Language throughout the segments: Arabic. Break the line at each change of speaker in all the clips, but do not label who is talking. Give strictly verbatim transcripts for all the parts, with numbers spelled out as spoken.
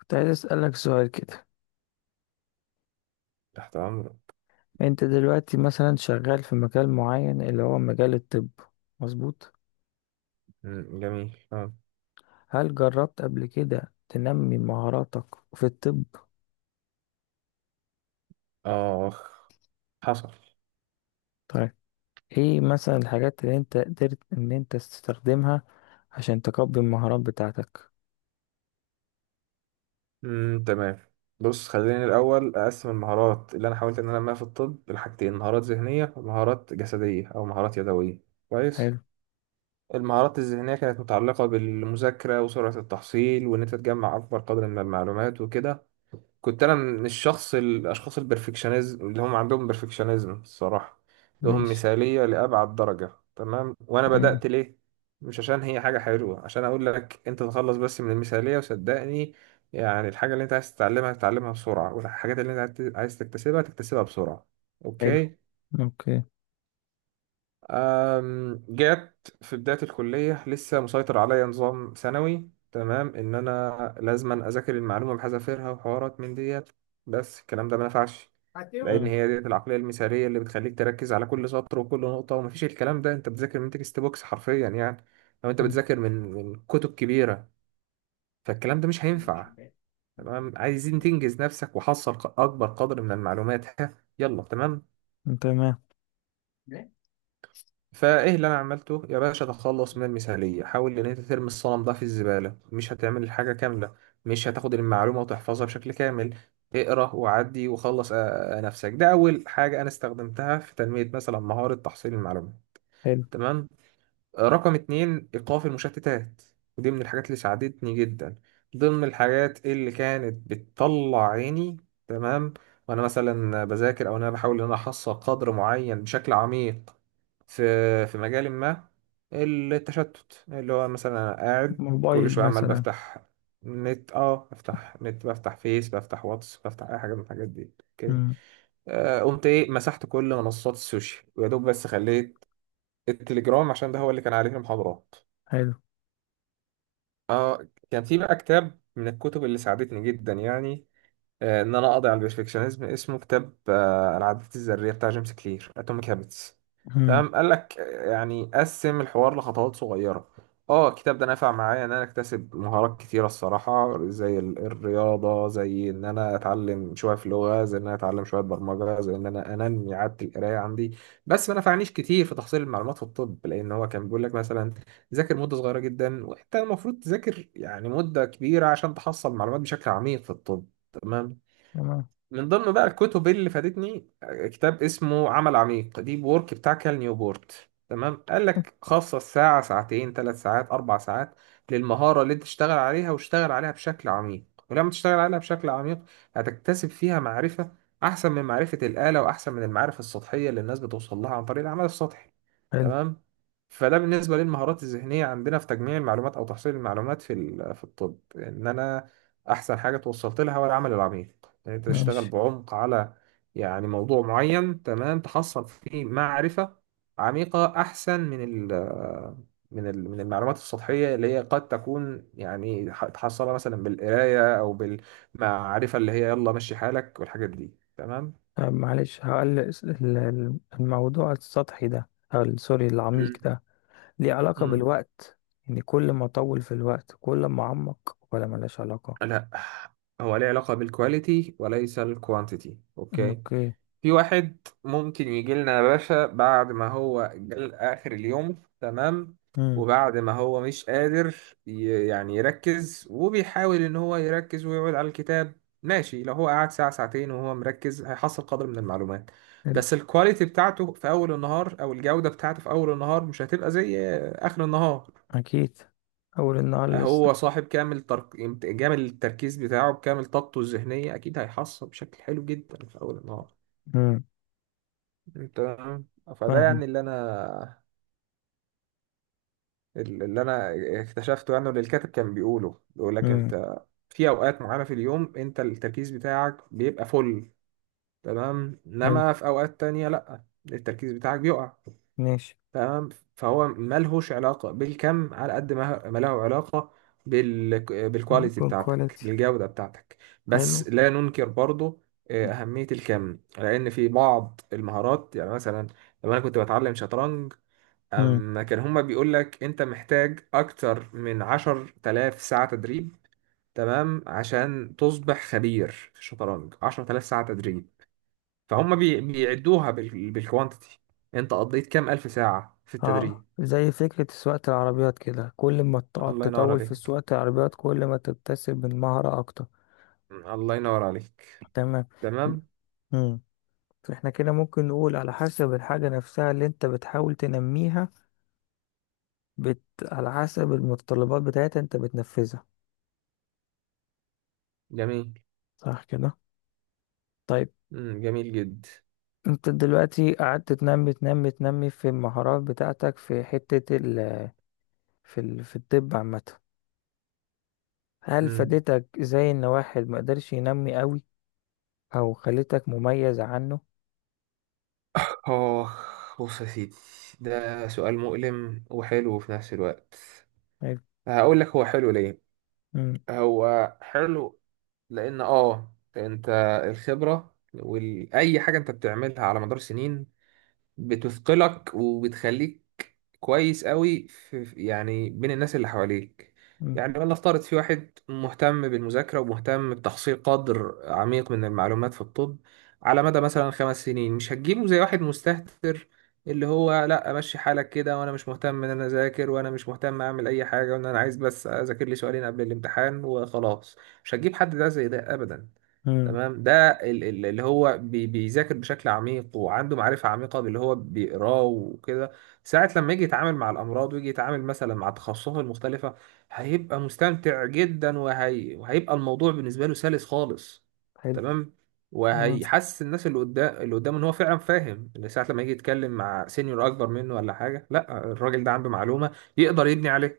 كنت عايز أسألك سؤال كده.
تحت أمرك.
أنت دلوقتي مثلا شغال في مجال معين اللي هو مجال الطب. مظبوط؟
مم، جميل. آه،
هل جربت قبل كده تنمي مهاراتك في الطب؟
آخ، حصل.
طيب، إيه مثلا الحاجات اللي أنت قدرت إن أنت تستخدمها عشان تقوي المهارات بتاعتك؟
مم، تمام. بص، خليني الأول أقسم المهارات اللي أنا حاولت إن أنا أنميها في الطب لحاجتين: مهارات ذهنية، ومهارات جسدية أو مهارات يدوية. كويس.
حلو.
المهارات الذهنية كانت متعلقة بالمذاكرة وسرعة التحصيل، وإن أنت تجمع أكبر قدر من المعلومات وكده. كنت انا من الشخص الاشخاص البرفكشنزم اللي هم عندهم برفكشنزم الصراحه، عندهم
ماشي.
مثاليه لابعد درجه. تمام. وانا
تمام.
بدات ليه؟ مش عشان هي حاجه حلوه، عشان اقول لك انت تخلص بس من المثاليه وصدقني، يعني الحاجه اللي انت عايز تتعلمها تتعلمها بسرعه، والحاجات اللي انت عايز عايز تكتسبها تكتسبها بسرعه.
حلو.
اوكي.
أوكي.
أم، جات في بداية الكلية لسه مسيطر عليا نظام ثانوي، تمام، إن أنا لازما أذاكر المعلومة بحذافيرها وحوارات من ديت. بس الكلام ده ما نفعش، لأن
مم.
هي ديت العقلية المثالية اللي بتخليك تركز على كل سطر وكل نقطة، ومفيش الكلام ده. أنت بتذاكر من تكست بوكس حرفيا، يعني لو أنت
مم.
بتذاكر من من كتب كبيرة، فالكلام ده مش هينفع. تمام، عايزين تنجز نفسك وحصل ق- أكبر قدر من المعلومات. ها، يلا تمام.
تمام.
فايه اللي انا عملته يا باشا؟ تخلص من المثاليه، حاول ان انت ترمي الصنم ده في الزباله. مش هتعمل الحاجه كامله، مش هتاخد المعلومه وتحفظها بشكل كامل. اقرا وعدي وخلص آه، نفسك. ده اول حاجه انا استخدمتها في تنميه مثلا مهاره تحصيل المعلومات.
حلو.
تمام. رقم اتنين: إيقاف المشتتات. ودي من الحاجات اللي ساعدتني جدا، ضمن الحاجات اللي كانت بتطلع عيني. تمام، وأنا مثلا بذاكر أو أنا بحاول إن أنا أحصل قدر معين بشكل عميق في في مجال ما. التشتت اللي هو مثلا أنا قاعد كل
موبايل
شوية عمال
مثلا.
بفتح نت، اه، بفتح نت، بفتح فيس، بفتح واتس، بفتح أي حاجة من الحاجات دي. أوكي.
مم.
آه، قمت ايه؟ مسحت كل منصات السوشيال ويا دوب بس خليت التليجرام عشان ده هو اللي كان عليه المحاضرات.
حلو.
اه، كان في بقى كتاب من الكتب اللي ساعدتني جدا، يعني آه، ان انا اقضي على البرفكشنزم، اسمه كتاب آه، العادات الذريه بتاع جيمس كلير، اتوميك هابتس.
مم.
تمام، قال لك آه، يعني قسم الحوار لخطوات صغيره. اه، الكتاب ده نفع معايا ان انا اكتسب مهارات كتيره الصراحه، زي ال- الرياضه، زي ان انا اتعلم شويه في لغه، زي ان انا اتعلم شويه برمجه، زي ان انا انمي عاده القرايه عندي. بس ما نفعنيش كتير في تحصيل المعلومات في الطب، لان هو كان بيقول لك مثلا ذاكر مده صغيره جدا، وانت المفروض تذاكر يعني مده كبيره عشان تحصل معلومات بشكل عميق في الطب. تمام.
تمام.
من ضمن بقى الكتب اللي فادتني، كتاب اسمه عمل عميق، ديب وورك بتاع كال نيوبورت. تمام، قال لك خصص ساعة، ساعتين، ثلاث ساعات، أربع ساعات للمهارة اللي أنت تشتغل عليها، واشتغل عليها بشكل عميق. ولما تشتغل عليها بشكل عميق هتكتسب فيها معرفة أحسن من معرفة الآلة، وأحسن من المعارف السطحية اللي الناس بتوصل لها عن طريق العمل السطحي.
حلو.
تمام. فده بالنسبة للمهارات الذهنية عندنا في تجميع المعلومات أو تحصيل المعلومات في ال- في الطب. إن أنا أحسن حاجة توصلت لها هو العمل العميق، إن أنت تشتغل
ماشي.
بعمق على يعني موضوع معين. تمام، تحصل فيه معرفة عميقة أحسن من ال من ال من المعلومات السطحية اللي هي قد تكون، يعني ح- تحصلها مثلا بالقراية أو بالمعرفة اللي هي يلا مشي حالك والحاجات دي. تمام.
آه، معلش، هقول الس- ال- ال- الموضوع السطحي ده أو ال- سوري العميق ده، ليه علاقة
مم.
بالوقت؟ يعني كل ما أطول في الوقت كل ما أعمق، ولا ملهاش علاقة؟
لا، هو ليه علاقة بالكواليتي وليس الكوانتيتي. اوكي.
أوكي.
في واحد ممكن يجي لنا يا باشا بعد ما هو جال اخر اليوم، تمام،
امم.
وبعد ما هو مش قادر ي- يعني يركز، وبيحاول ان هو يركز ويقعد على الكتاب، ماشي. لو هو قعد ساعة ساعتين وهو مركز هيحصل قدر من المعلومات،
حلو.
بس الكواليتي بتاعته في اول النهار، او الجودة بتاعته في اول النهار، مش هتبقى زي اخر النهار.
أكيد. أول النهار لسه.
هو صاحب كامل ترك... كامل التركيز بتاعه، بكامل طاقته الذهنية أكيد هيحصل بشكل حلو جدا في أول النهار.
امم.
أنت آه، فده
فاهمة.
يعني اللي أنا اللي أنا اكتشفته، يعني واللي الكاتب كان بيقوله، بيقول لك
امم.
أنت في أوقات معينة في اليوم أنت التركيز بتاعك بيبقى فل، تمام،
حلو.
إنما في أوقات تانية لأ، التركيز بتاعك بيقع.
ماشي.
تمام. فهو ملهوش علاقة بالكم على قد ما ما له علاقة بال... بالكواليتي
جود
بتاعتك،
كواليتي.
بالجودة بتاعتك. بس
حلو.
لا ننكر برضو آه، أهمية الكم، لأن في بعض المهارات يعني مثلا لما أنا كنت بتعلم شطرنج
امم.
أما كان هما بيقول لك أنت محتاج أكتر من عشر تلاف ساعة تدريب. تمام، عشان تصبح خبير في الشطرنج عشر تلاف ساعة تدريب. فهم بي... بيعدوها بال... بالكوانتيتي، أنت قضيت كام ألف ساعة في
اه،
التدريب.
زي فكرة سواقة العربيات كده، كل ما تقعد
الله ينور
تطول في
عليك.
سواقة العربيات كل ما تكتسب من مهارة أكتر.
مم، الله ينور عليك.
تمام.
تمام.
مم. احنا كده ممكن نقول على حسب الحاجة نفسها اللي انت بتحاول تنميها، بت... على حسب المتطلبات بتاعتها انت بتنفذها.
جميل.
صح كده؟ طيب،
مم، جميل جدا.
انت دلوقتي قعدت تنمي تنمي تنمي في المهارات بتاعتك في حتة ال... في ال... في الطب عامة. هل
مم.
فادتك زي ان واحد ما قدرش ينمي قوي، او خلتك مميز عنه؟
اه، بص يا سيدي، ده سؤال مؤلم وحلو في نفس الوقت.
حلو.
هقول لك هو حلو ليه.
مم.
هو حلو لان اه انت الخبرة واي حاجة انت بتعملها على مدار سنين بتثقلك وبتخليك كويس قوي في في- يعني بين الناس اللي حواليك.
مم.
يعني ولنفترض في واحد مهتم بالمذاكرة ومهتم بتحصيل قدر عميق من المعلومات في الطب على مدى مثلا خمس سنين، مش هتجيبه زي واحد مستهتر اللي هو لا امشي حالك كده، وانا مش مهتم ان انا اذاكر، وانا مش مهتم اعمل اي حاجة، وان انا عايز بس اذاكر لي سؤالين قبل الامتحان وخلاص. مش هتجيب حد ده زي ده ابدا.
مم.
تمام. ده ال- ال- اللي هو بي- بيذاكر بشكل عميق وعنده معرفة عميقة باللي هو بيقراه وكده، ساعة لما يجي يتعامل مع الأمراض، ويجي يتعامل مثلا مع تخصصاته المختلفة، هيبقى مستمتع جدا وهي... وهيبقى الموضوع بالنسبة له سلس خالص.
حلو.
تمام.
تمام.
وهيحسس الناس اللي قدام اللي قدامه ان هو فعلا فاهم اللي، ساعة لما يجي يتكلم مع سينيور اكبر منه ولا حاجة، لا الراجل ده عنده معلومة يقدر يبني عليها.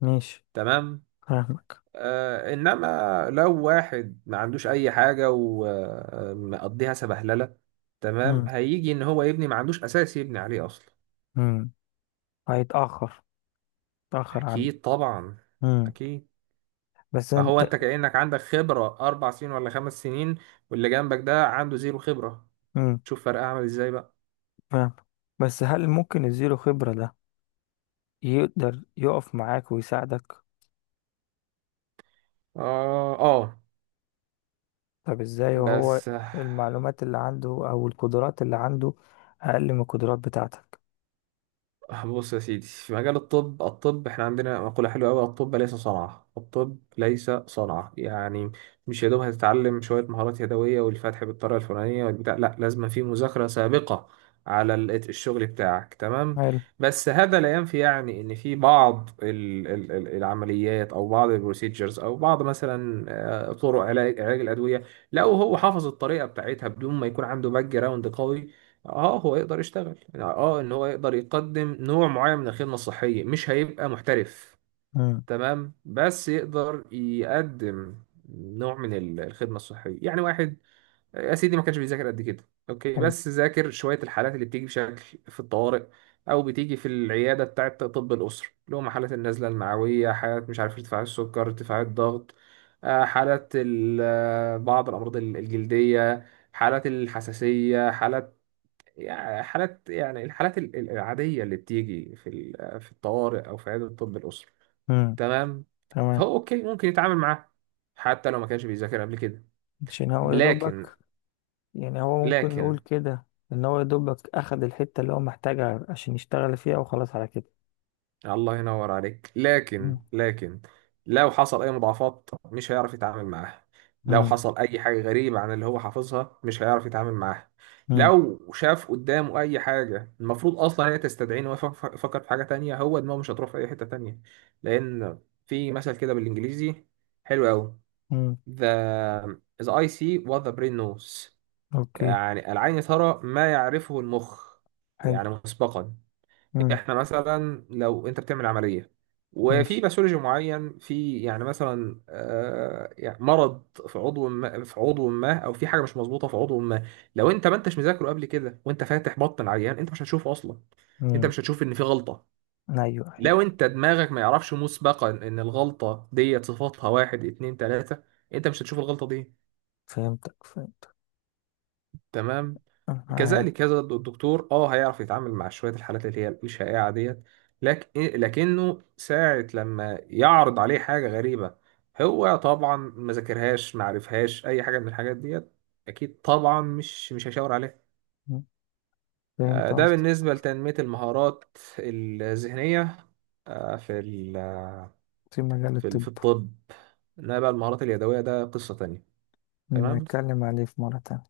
ماشي.
تمام.
فاهمك.
آه، انما لو واحد ما عندوش اي حاجه ومقضيها سبهلله،
مم.
تمام، هيجي ان هو يبني ما عندوش اساس يبني عليه اصلا.
مم. هيتأخر. تأخر عنه.
اكيد طبعا،
مم.
اكيد.
بس
فهو
انت.
انت كانك عندك خبره اربع سنين ولا خمس سنين، واللي جنبك ده عنده زيرو خبره،
امم.
شوف فرق عامل ازاي بقى.
فاهم. بس هل ممكن الزيرو خبرة ده يقدر يقف معاك ويساعدك؟
اه، اه،
طب ازاي وهو
بس
المعلومات اللي عنده او القدرات اللي عنده اقل من القدرات بتاعتك؟
آه، بص يا سيدي، في مجال الطب، الطب احنا عندنا مقولة حلوة أوي: الطب ليس صنعة، الطب ليس صنعة، يعني مش يا دوب هتتعلم شوية مهارات يدوية والفتح بالطريقة الفلانية والبتاع، لا، لازم في مذاكرة سابقة على ال- الشغل بتاعك. تمام.
حلو.
بس هذا لا ينفي يعني ان في بعض ال- ال- ال- العمليات، او بعض البروسيجرز، او بعض مثلا آه، طرق علاج علاج الادويه، لو هو حافظ الطريقه بتاعتها بدون ما يكون عنده باك جراوند قوي، اه هو يقدر يشتغل، يعني اه ان هو يقدر يقدم نوع معين من الخدمة الصحية، مش هيبقى محترف.
امم.
تمام، بس يقدر يقدم نوع من ال- الخدمة الصحية. يعني واحد يا سيدي ما كانش بيذاكر قد كده، اوكي،
حلو.
بس ذاكر شوية الحالات اللي بتيجي بشكل في الطوارئ او بتيجي في العيادة بتاعة طب الأسرة، اللي هم حالات النزلة المعوية، حالات مش عارف ارتفاع السكر، ارتفاع الضغط، آه، حالات ال- آه، بعض الأمراض الجلدية، حالات الحساسية، حالات، يعني حالات، يعني الحالات ال- ال- العادية اللي بتيجي في ال- في الطوارئ أو في عيادة الطب الأسري.
امم.
تمام.
تمام.
فهو أوكي ممكن يتعامل معاه حتى لو ما كانش بيذاكر قبل كده.
عشان هو يا
لكن
دوبك. يعني هو ممكن نقول
لكن
كده ان هو يا دوبك اخد الحتة اللي هو محتاجها عشان يشتغل فيها وخلاص على كده.
الله ينور عليك. لكن
امم.
لكن لو حصل اي مضاعفات مش هيعرف يتعامل معاها، لو
امم.
حصل اي حاجه غريبه عن اللي هو حافظها مش هيعرف يتعامل معاها،
امم.
لو شاف قدامه اي حاجه المفروض اصلا هي تستدعيه ان هو يفك- يفكر في حاجه تانية، هو دماغه مش هتروح في اي حته تانية، لان في مثل كده بالانجليزي حلو قوي:
امم.
the the eye see what the brain knows.
اوكي.
يعني العين ترى ما يعرفه المخ،
حلو.
يعني مسبقا.
امم.
احنا مثلا لو انت بتعمل عمليه، وفي
ماشي.
باثولوجي معين، في يعني مثلا آه، يعني مرض في عضو ما في عضو ما، او في حاجه مش مظبوطه في عضو ما، لو انت ما انتش مذاكره قبل كده وانت فاتح بطن العيان انت مش هتشوفه اصلا، انت
امم.
مش هتشوف ان في غلطه،
ايوه،
لو
ايوه.
انت دماغك ما يعرفش مسبقا ان الغلطه ديت صفاتها واحد اتنين تلاته، انت مش هتشوف الغلطه دي.
فهمتك، فهمتك.
تمام.
آه.
كذلك هذا الدكتور اه هيعرف يتعامل مع شويه الحالات اللي هي مش شائعه ديت، لكن لكنه ساعه لما يعرض عليه حاجه غريبه، هو طبعا ما ذاكرهاش ما عرفهاش اي حاجه من الحاجات ديت، اكيد طبعا مش مش هيشاور عليها. آه،
فهمت
ده
قصدك.
بالنسبه لتنميه المهارات الذهنيه، آه، في ال-
في مجال
في ال-
الطب.
في الطب. انما بقى المهارات اليدويه ده قصه تانية.
نبقى
تمام،
نتكلم عليه في مرة تانية.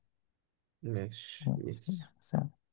ماشي
ماشي.
يعني، سلام.